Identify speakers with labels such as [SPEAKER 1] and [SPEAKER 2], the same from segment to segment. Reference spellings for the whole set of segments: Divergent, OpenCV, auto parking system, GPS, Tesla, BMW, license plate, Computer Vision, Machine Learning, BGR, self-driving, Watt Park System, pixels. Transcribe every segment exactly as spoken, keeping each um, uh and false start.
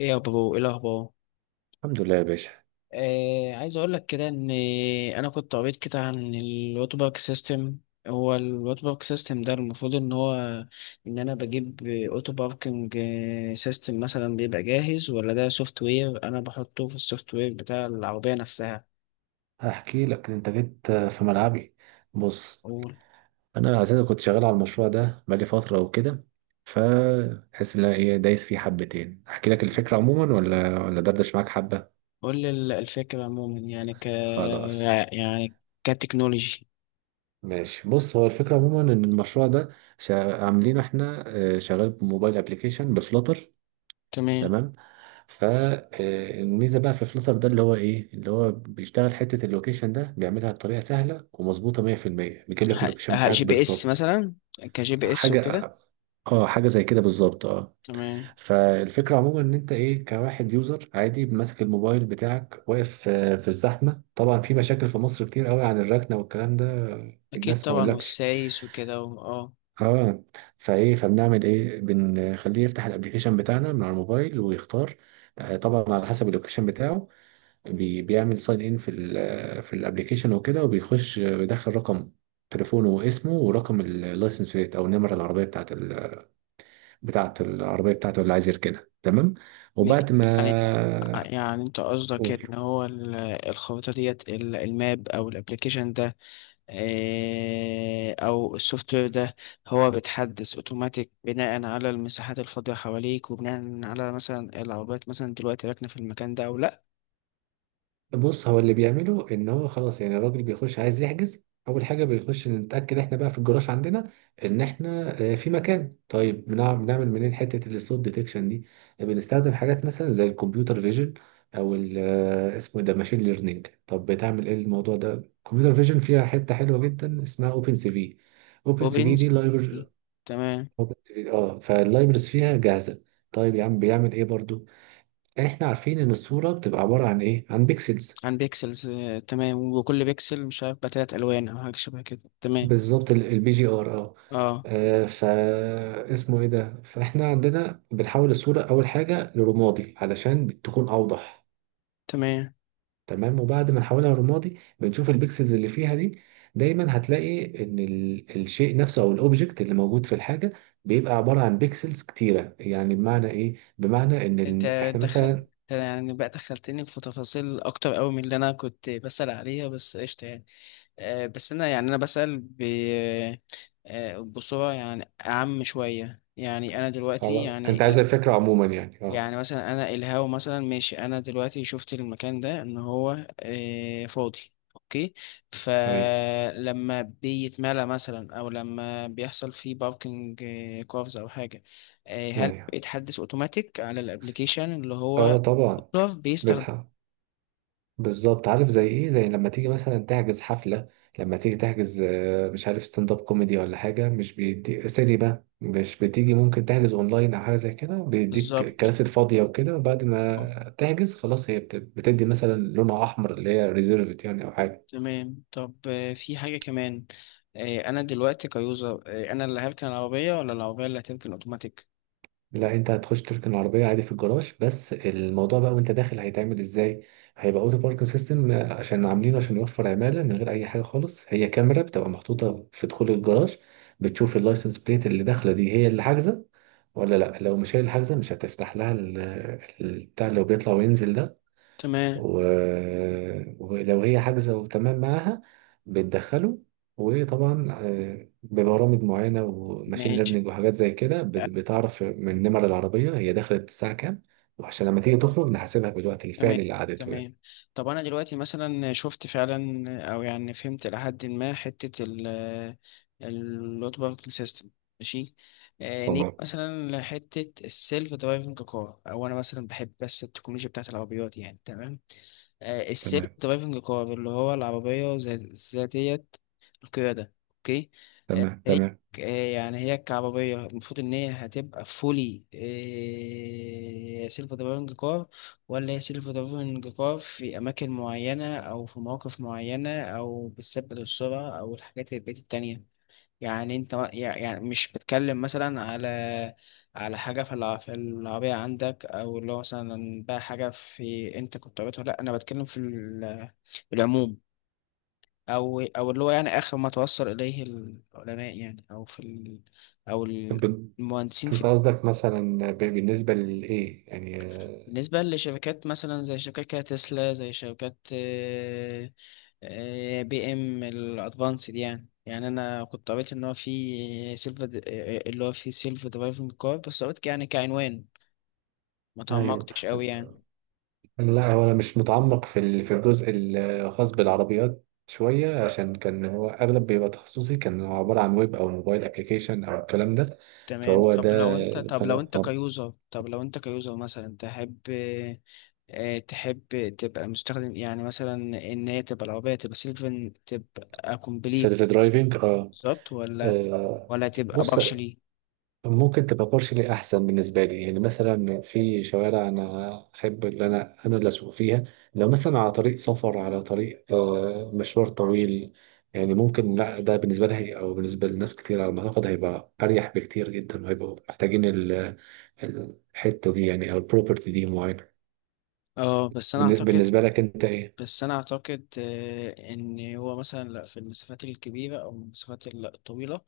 [SPEAKER 1] ايه يا بابا، ايه الاخبار؟
[SPEAKER 2] الحمد لله يا باشا.
[SPEAKER 1] آه عايز اقول لك كده ان انا كنت قريت كده عن الوات بارك سيستم. هو الوات بارك سيستم ده المفروض ان هو، ان انا بجيب اوتو باركنج سيستم مثلا بيبقى جاهز ولا ده سوفت وير انا بحطه في السوفت وير بتاع العربية نفسها.
[SPEAKER 2] هحكي لك، انت جيت في ملعبي. بص،
[SPEAKER 1] قول،
[SPEAKER 2] انا اساسا كنت شغال على المشروع ده بقالي فتره وكده. فتحس ان انا ايه؟ دايس فيه حبتين. احكي لك الفكره عموما ولا ولا دردش معاك حبه؟
[SPEAKER 1] قول لي ال- الفكرة عموما، يعني ك
[SPEAKER 2] خلاص،
[SPEAKER 1] يعني كتكنولوجي.
[SPEAKER 2] ماشي. بص، هو الفكره عموما ان المشروع ده شا... عاملينه احنا. آه، شغال بموبايل ابلكيشن بفلوتر.
[SPEAKER 1] تمام.
[SPEAKER 2] تمام. فالميزه بقى في فلتر ده، اللي هو ايه؟ اللي هو بيشتغل حته اللوكيشن ده، بيعملها بطريقه سهله ومظبوطه مية في المية. بيجيب لك
[SPEAKER 1] ه...
[SPEAKER 2] اللوكيشن
[SPEAKER 1] ه-
[SPEAKER 2] بتاعك
[SPEAKER 1] جي بي اس
[SPEAKER 2] بالظبط.
[SPEAKER 1] مثلا، كجي بي اس وكده.
[SPEAKER 2] حاجة، اه، حاجة زي كده بالظبط، اه.
[SPEAKER 1] تمام،
[SPEAKER 2] فالفكرة عموما ان انت ايه، كواحد يوزر عادي ماسك الموبايل بتاعك واقف، آه، في الزحمة. طبعا في مشاكل في مصر كتير قوي عن الركنة والكلام ده.
[SPEAKER 1] أكيد
[SPEAKER 2] الناس ما
[SPEAKER 1] طبعا،
[SPEAKER 2] اقولكش،
[SPEAKER 1] والسايس وكده و- اه
[SPEAKER 2] اه. فايه، فبنعمل ايه؟ بنخليه يفتح الابليكيشن بتاعنا من على الموبايل ويختار. آه، طبعا على حسب اللوكيشن بتاعه. بي- بيعمل ساين ان في ال في الابليكيشن وكده، وبيخش، آه، بيدخل رقم تليفونه واسمه، ورقم اللايسنس بليت او النمرة العربية بتاعت بتاعة العربية بتاعته اللي عايز يركنها. تمام.
[SPEAKER 1] م-
[SPEAKER 2] وبعد
[SPEAKER 1] يعني آه،
[SPEAKER 2] ما
[SPEAKER 1] يعني أنت قصدك إن
[SPEAKER 2] قول.
[SPEAKER 1] هو ال- الخريطة ديت، ال- الماب أو الأبليكيشن ده، آه، أو السوفت وير ده، هو بيتحدث أوتوماتيك بناء على المساحات الفاضية حواليك، وبناء على مثلا العربيات مثلا دلوقتي راكنة في المكان ده أو لأ.
[SPEAKER 2] بص، هو اللي بيعمله ان هو خلاص، يعني الراجل بيخش عايز يحجز. اول حاجة بيخش نتأكد احنا بقى في الجراج عندنا ان احنا آه، في مكان. طيب، بنع- بنعمل منين حتة السلوت ديتكشن دي؟ بنستخدم حاجات مثلا زي الكمبيوتر فيجن او ال آه، اسمه إيه ده، ماشين ليرنينج. طب بتعمل ايه الموضوع ده؟ الكمبيوتر فيجن فيها حتة حلوة جدا اسمها اوبن سي في. اوبن سي في
[SPEAKER 1] وبينزل.
[SPEAKER 2] دي،
[SPEAKER 1] تمام.
[SPEAKER 2] اوبن تلاتة، اه، فاللايبرز فيها جاهزه. طيب يا عم بيعمل ايه برضو؟ احنا عارفين ان الصوره بتبقى عباره عن ايه؟ عن بيكسلز.
[SPEAKER 1] عن بيكسلز، آه، تمام، وكل بيكسل مش عارف بقى تلات ألوان أو حاجة شبه كده. تمام،
[SPEAKER 2] بالظبط، البي جي ار، اه.
[SPEAKER 1] اه
[SPEAKER 2] آه، فا اسمه ايه ده، فاحنا عندنا بنحول الصوره اول حاجه لرمادي علشان تكون اوضح.
[SPEAKER 1] تمام.
[SPEAKER 2] تمام. وبعد ما نحولها رمادي بنشوف البيكسلز اللي فيها دي. دايما هتلاقي ان ال- الشيء نفسه او الاوبجكت اللي موجود في الحاجه بيبقى عباره عن بيكسلز كتيره. يعني بمعنى ايه؟ بمعنى ان
[SPEAKER 1] انت
[SPEAKER 2] ال... احنا
[SPEAKER 1] دخلت
[SPEAKER 2] مثلا.
[SPEAKER 1] يعني بقى دخلتني في تفاصيل اكتر قوي من اللي انا كنت بسأل عليها، بس قشطة يعني. آه، بس انا يعني انا بسأل ب آه، بصورة يعني اعم شوية. يعني انا دلوقتي
[SPEAKER 2] خلاص، انت
[SPEAKER 1] يعني
[SPEAKER 2] عايز الفكرة عموما يعني، اه.
[SPEAKER 1] يعني مثلا انا الهاو مثلا، ماشي، انا دلوقتي شفت المكان ده ان هو آه، فاضي، اوكي.
[SPEAKER 2] ايوه،
[SPEAKER 1] فلما بيتملى مثلا او لما بيحصل فيه باركنج كوفز او حاجه، آه، هل
[SPEAKER 2] ايوه،
[SPEAKER 1] بيتحدث اوتوماتيك على الابليكيشن اللي
[SPEAKER 2] اه،
[SPEAKER 1] هو
[SPEAKER 2] طبعا.
[SPEAKER 1] كوف بيستخدم؟
[SPEAKER 2] بتحق. بالظبط. عارف زي ايه؟ زي لما تيجي مثلا تحجز حفلة. لما تيجي تحجز آه، مش عارف ستاند اب كوميدي ولا حاجة، مش بيدي سيري بقى، مش بتيجي ممكن تحجز اونلاين او حاجة زي كده؟ بيديك
[SPEAKER 1] بالظبط.
[SPEAKER 2] الكراسي الفاضية وكده، وبعد
[SPEAKER 1] آه،
[SPEAKER 2] ما تحجز خلاص هي بت- بتدي مثلا لونها احمر اللي هي ريزيرفد يعني، او حاجة.
[SPEAKER 1] تمام. طب آه، في حاجه كمان، آه، انا دلوقتي كيوزر، آه، انا اللي هركن العربيه ولا العربيه اللي هتركن اوتوماتيك؟
[SPEAKER 2] لا، انت هتخش تركن العربية عادي في الجراج، بس الموضوع بقى وانت داخل هيتعمل ازاي. هيبقى اوتو باركن سيستم، عشان عاملينه عشان يوفر عمالة من غير اي حاجة خالص. هي كاميرا بتبقى محطوطة في دخول الجراج، بتشوف اللايسنس بليت اللي داخلة دي هي اللي حاجزة ولا لا. لو مش هي اللي حاجزة مش هتفتح لها ال- البتاع اللي هو بيطلع وينزل ده.
[SPEAKER 1] تمام.
[SPEAKER 2] و... ولو هي حاجزة وتمام معاها بتدخله. وطبعا آه، ببرامج معينة وماشين
[SPEAKER 1] ماشي.
[SPEAKER 2] ليرنينج وحاجات زي كده بت- بتعرف من نمر العربية هي دخلت الساعة كام. وعشان لما تيجي تخرج نحاسبها بالوقت
[SPEAKER 1] تمام،
[SPEAKER 2] الفعلي اللي قعدته، يعني.
[SPEAKER 1] تمام. طب انا دلوقتي مثلا شفت فعلا او يعني فهمت لحد ما حته ال اللوت باركل سيستم. ماشي. آه، نيجي
[SPEAKER 2] تمام،
[SPEAKER 1] مثلا لحته السيلف درايفنج كار، او انا مثلا بحب بس التكنولوجيا بتاعت العربيات يعني. تمام. آه، السيلف
[SPEAKER 2] تمام.
[SPEAKER 1] درايفنج كار اللي هو العربية ذا- ذاتية القيادة، اوكي. آه،
[SPEAKER 2] تمام،
[SPEAKER 1] هي
[SPEAKER 2] تمام.
[SPEAKER 1] آه، يعني هي كعربية المفروض ان هي هتبقى فولي سيلف درايفنج كار، ولا هي سيلف درايفنج كار في اماكن معينة او في مواقف معينة، او بتثبت السرعة او الحاجات البقية التانية؟ يعني انت ما- يع- يعني مش بتكلم مثلا على على حاجة في الع- في العربية عندك، او اللي هو مثلا بقى حاجة في انت كنت عملتها. لا، انا بتكلم في ال- العموم، او او اللي هو يعني اخر ما توصل اليه العلماء يعني، او في ال، او
[SPEAKER 2] طب انت
[SPEAKER 1] المهندسين في،
[SPEAKER 2] قصدك مثلا ب- بالنسبة لإيه يعني؟ آه،
[SPEAKER 1] بالنسبة لشركات مثلا زي شركات كده تسلا، زي شركات آه، آه، بي ام الادفانسد يعني. يعني انا كنت قريت ان هو في سيلف، اللي هو في سيلف درايفنج كار، بس قلت يعني كعنوان ما
[SPEAKER 2] ايوه.
[SPEAKER 1] تعمقتش قوي يعني.
[SPEAKER 2] لا، هو انا مش متعمق في ال- في الجزء الخاص بالعربيات شويه، عشان كان هو اغلب بيبقى تخصصي، كان هو عباره عن ويب او موبايل ابلكيشن او الكلام ده.
[SPEAKER 1] تمام.
[SPEAKER 2] فهو ده
[SPEAKER 1] طب لو انت،
[SPEAKER 2] اللي
[SPEAKER 1] طب
[SPEAKER 2] خلاني-
[SPEAKER 1] لو انت
[SPEAKER 2] طب.
[SPEAKER 1] كيوزر، طب لو انت كيوزر مثلا تحب، آه، تحب تبقى مستخدم، يعني مثلا ان هي تبقى العربية تبقى سيلف، تبقى كومبليت،
[SPEAKER 2] سيلف درايفنج، اه.
[SPEAKER 1] بالظبط ولا
[SPEAKER 2] آه،
[SPEAKER 1] ولا تبقى
[SPEAKER 2] بص،
[SPEAKER 1] بارشلي؟
[SPEAKER 2] ممكن تبقى لي احسن بالنسبه لي. يعني مثلا في شوارع انا احب ان انا انا اللي اسوق فيها. لو مثلا على طريق سفر، على طريق آه، مشوار طويل، يعني ممكن. لا، ده بالنسبه لي، او بالنسبه لناس كتير على ما اعتقد، هيبقى اريح بكتير جدا، وهيبقوا محتاجين ال- الحته دي يعني، او البروبرتي دي معينه.
[SPEAKER 1] اه، بس انا
[SPEAKER 2] بالن-
[SPEAKER 1] اعتقد،
[SPEAKER 2] بالنسبه لك انت ايه؟
[SPEAKER 1] بس أنا أعتقد آه، إن هو مثلا لأ، في المسافات الكبيرة أو المسافات الطويلة،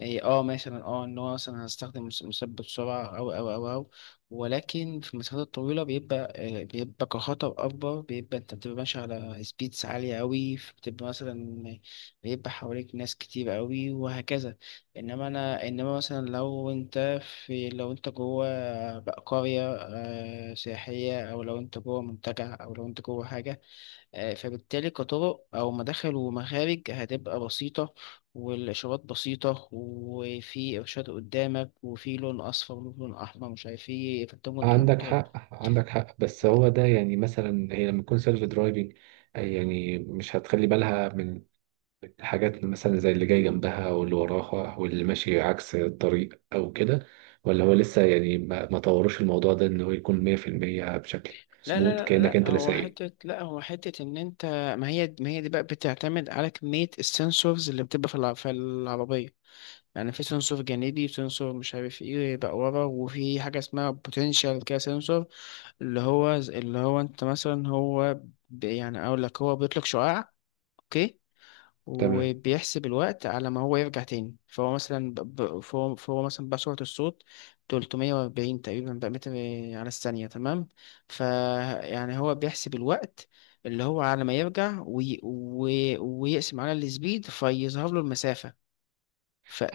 [SPEAKER 1] إيه، اه مثلا اه ان هو مثلا هستخدم مس- مثبت سرعة، او او او او ولكن في المسافات الطويلة بيبقى آه، بيبقى كخطر أكبر، بيبقى أنت بتبقى ماشي على سبيدز عالية أوي، بتبقى مثلا بيبقى حواليك ناس كتير أوي وهكذا. إنما أنا إنما مثلا لو أنت، في لو أنت جوه بقى قرية آه، سياحية، أو لو أنت جوه منتجع، أو لو أنت جوه حاجة، آه، فبالتالي كطرق أو مداخل ومخارج هتبقى بسيطة، والإشارات بسيطة، وفي إرشاد قدامك، وفي لون أصفر ولون أحمر مش عارف إيه، فأنت ممكن
[SPEAKER 2] عندك
[SPEAKER 1] تحط.
[SPEAKER 2] حق، عندك حق. بس هو ده يعني، مثلا هي لما تكون سيلف درايفنج، يعني مش هتخلي بالها من حاجات مثلا زي اللي جاي جنبها واللي وراها واللي ماشي عكس الطريق أو كده؟ ولا هو لسه يعني ما ما طورش الموضوع ده إن هو يكون مية في المية بشكل
[SPEAKER 1] لا
[SPEAKER 2] مظبوط
[SPEAKER 1] لا لا
[SPEAKER 2] كأنك أنت
[SPEAKER 1] لا،
[SPEAKER 2] اللي
[SPEAKER 1] هو
[SPEAKER 2] سايق؟
[SPEAKER 1] حتة، لا هو حتة إن أنت، ما هي ما هي دي بقى بتعتمد على كمية السنسورز اللي بتبقى في الع- في العربية. يعني في سنسور جانبي، وسنسور مش عارف ايه بقى ورا، وفي حاجة اسمها بوتنشال كده سنسور، اللي هو اللي هو انت مثلا، هو ب- يعني اقول لك، هو بيطلق شعاع، اوكي،
[SPEAKER 2] تمام.
[SPEAKER 1] وبيحسب الوقت على ما هو يرجع تاني. فهو مثلا ب... ب- فهو... فهو مثلا بقى سرعة الصوت تلتمية وأربعين تقريبا بقى متر على الثانية، تمام؟ فيعني هو بيحسب الوقت اللي هو على ما يرجع وي... وي... ويقسم على السبيد فيظهر له المسافة،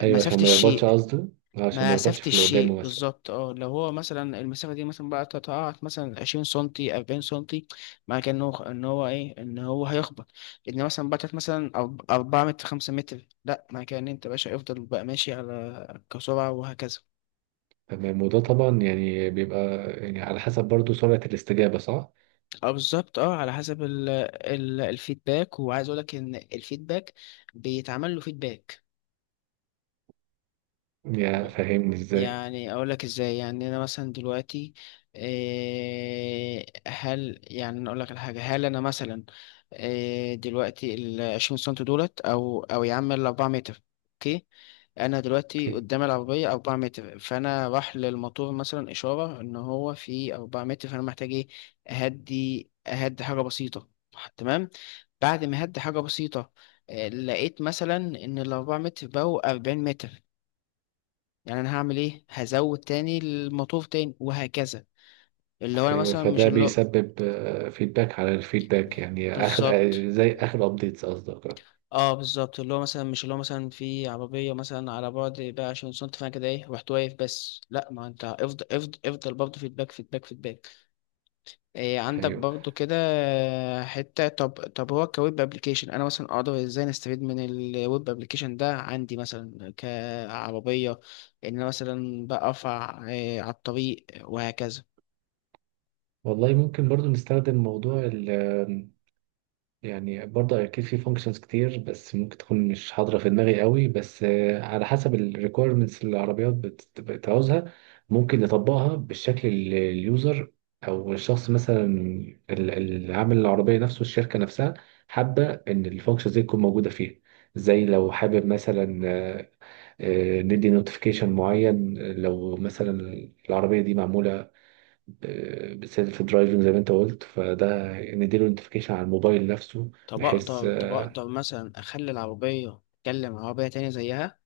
[SPEAKER 2] أيوه، عشان ما يخبطش
[SPEAKER 1] الشيء،
[SPEAKER 2] قصده. آه، عشان ما
[SPEAKER 1] مسافة
[SPEAKER 2] يخبطش في اللي
[SPEAKER 1] الشيء
[SPEAKER 2] قدامه مثلا.
[SPEAKER 1] بالظبط. اه، لو هو مثلا المسافة دي مثلا بقى تتقاعد مثلا عشرين سنتي، أربعين سنتي، مع كأنه إن هو إن هو إيه إن هو هيخبط. إن مثلا بقى مثلا أرب- أربعة متر، خمسة متر، لأ، مع كأن أنت باشا يفضل بقى ماشي على كسرعة وهكذا.
[SPEAKER 2] تمام. وده طبعا يعني بيبقى يعني على حسب برضو سرعة الاستجابة، صح؟
[SPEAKER 1] اه بالظبط، اه على حسب ال ال الفيدباك، وعايز أقولك إن الفيدباك بيتعمل له فيدباك.
[SPEAKER 2] يا فاهمني إزاي؟
[SPEAKER 1] يعني اقول لك ازاي. يعني انا مثلا دلوقتي، إيه، هل يعني أنا اقول لك على حاجه هل انا مثلا، إيه، دلوقتي ال عشرين سم دولت، او او يا عم ال أربع متر، اوكي، انا دلوقتي قدام العربيه أربعة متر، فانا راح للموتور مثلا اشاره ان هو في أربع متر، فانا محتاج ايه، اهدي، اهدي حاجه بسيطه، تمام. بعد ما هدي حاجه بسيطه، آه، لقيت مثلا ان الأربعة متر بقوا أربعين متر، يعني انا هعمل ايه، هزود تاني المطلوب تاني وهكذا. اللي هو انا
[SPEAKER 2] ايوه.
[SPEAKER 1] مثلا مش
[SPEAKER 2] فده
[SPEAKER 1] اللي هو،
[SPEAKER 2] بيسبب فيدباك على الفيدباك، يعني اخر،
[SPEAKER 1] بالظبط.
[SPEAKER 2] آه، زي اخر ابديتس قصدك، آه.
[SPEAKER 1] اه بالظبط، اللي هو مثلا مش اللي هو مثلا في عربية مثلا على بعد بقى عشان سنت، فانا كده ايه رحت واقف، بس لا، ما انت افضل افضل افضل برضه، فيدباك فيدباك فيدباك، إيه عندك
[SPEAKER 2] ايوه.
[SPEAKER 1] برضه كده. حتة، طب طب هو كويب ابلكيشن، انا مثلا اقدر ازاي نستفيد من الويب ابلكيشن ده عندي مثلا كعربية، ان انا مثلا بقى ارفع إيه على الطريق وهكذا.
[SPEAKER 2] والله، ممكن برضو نستخدم موضوع ال. يعني برضو أكيد في functions كتير، بس ممكن تكون مش حاضرة في دماغي قوي بس. آه، على حسب ال requirements اللي العربيات بت- بتعوزها، ممكن نطبقها بالشكل اللي اليوزر أو الشخص مثلا ال- اللي عامل العربية نفسه، الشركة نفسها، حابة إن الفانكشنز دي تكون موجودة فيها. زي لو حابب مثلا، آه، آه، ندي نوتيفيكيشن معين. لو مثلا العربية دي معمولة بالسيلف درايفنج زي ما انت قلت، فده نديله نوتيفيكيشن على الموبايل نفسه،
[SPEAKER 1] طب
[SPEAKER 2] بحيث
[SPEAKER 1] أقدر، طب
[SPEAKER 2] آه،
[SPEAKER 1] أقدر مثلا أخلي العربية أتكلم عربية تانية زيها؟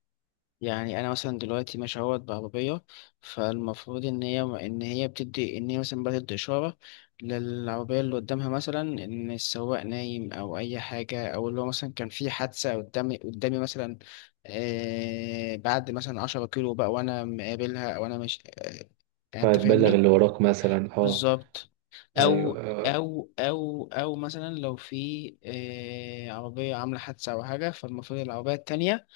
[SPEAKER 1] يعني أنا مثلا دلوقتي ماشي أهوت بعربية، فالمفروض إن هي إن هي بتدي، إن هي مثلا بتدي إشارة للعربية اللي قدامها، مثلا إن السواق نايم أو أي حاجة، أو اللي هو مثلا كان في حادثة قدامي قدامي مثلا، آه بعد مثلا عشرة كيلو بقى وأنا مقابلها، أو أنا مش آه، يعني أنت
[SPEAKER 2] فهتبلغ
[SPEAKER 1] فاهمني؟
[SPEAKER 2] اللي وراك مثلا، اه.
[SPEAKER 1] بالظبط، او
[SPEAKER 2] ايوه،
[SPEAKER 1] او او او مثلا لو في آه، عربيه عامله حادثه او حاجه، فالمفروض العربيه التانية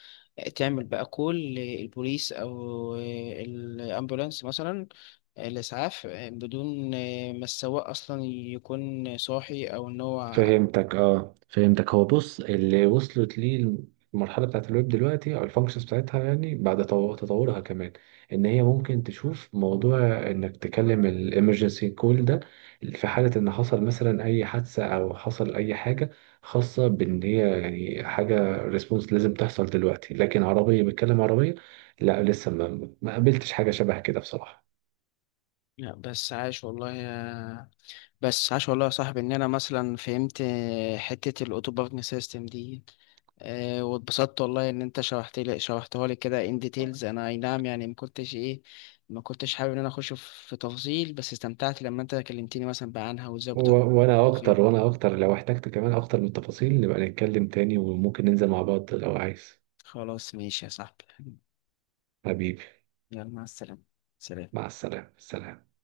[SPEAKER 1] تعمل بقى كول للبوليس، او آه، الامبولانس مثلا، آه، الاسعاف، آه، بدون آه، ما السواق اصلا يكون صاحي او ان هو.
[SPEAKER 2] فهمتك، اه، فهمتك. هو بص، اللي وصلت ليه المرحله بتاعت الويب دلوقتي او الفانكشنز بتاعتها، يعني بعد تو- تطورها كمان، ان هي ممكن تشوف موضوع انك تكلم الامرجنسي كول ده في حاله ان حصل مثلا اي حادثه، او حصل اي حاجه خاصه بان هي، يعني حاجه ريسبونس لازم تحصل دلوقتي. لكن عربيه بتكلم عربيه، لا، لسه ما ما قابلتش حاجه شبه كده بصراحه.
[SPEAKER 1] لا، بس عاش والله يا، بس عاش والله يا صاحبي، ان انا مثلا فهمت آه، حته الاوتو باركن سيستم دي، آه، واتبسطت والله ان انت شرحت لي، شرحتها لي كده ان ديتيلز. انا اي نعم يعني ما كنتش ايه، ما كنتش حابب ان انا اخش في في تفاصيل، بس استمتعت لما انت كلمتني مثلا بقى عنها وازاي
[SPEAKER 2] و-
[SPEAKER 1] بتعرف.
[SPEAKER 2] وانا اكتر، وانا اكتر. لو احتجت كمان اكتر من التفاصيل نبقى نتكلم تاني، وممكن ننزل مع بعض لو عايز.
[SPEAKER 1] خلاص ماشي يا صاحبي.
[SPEAKER 2] حبيبي.
[SPEAKER 1] يلا، مع السلامة. سلام.
[SPEAKER 2] مع السلامة، سلام.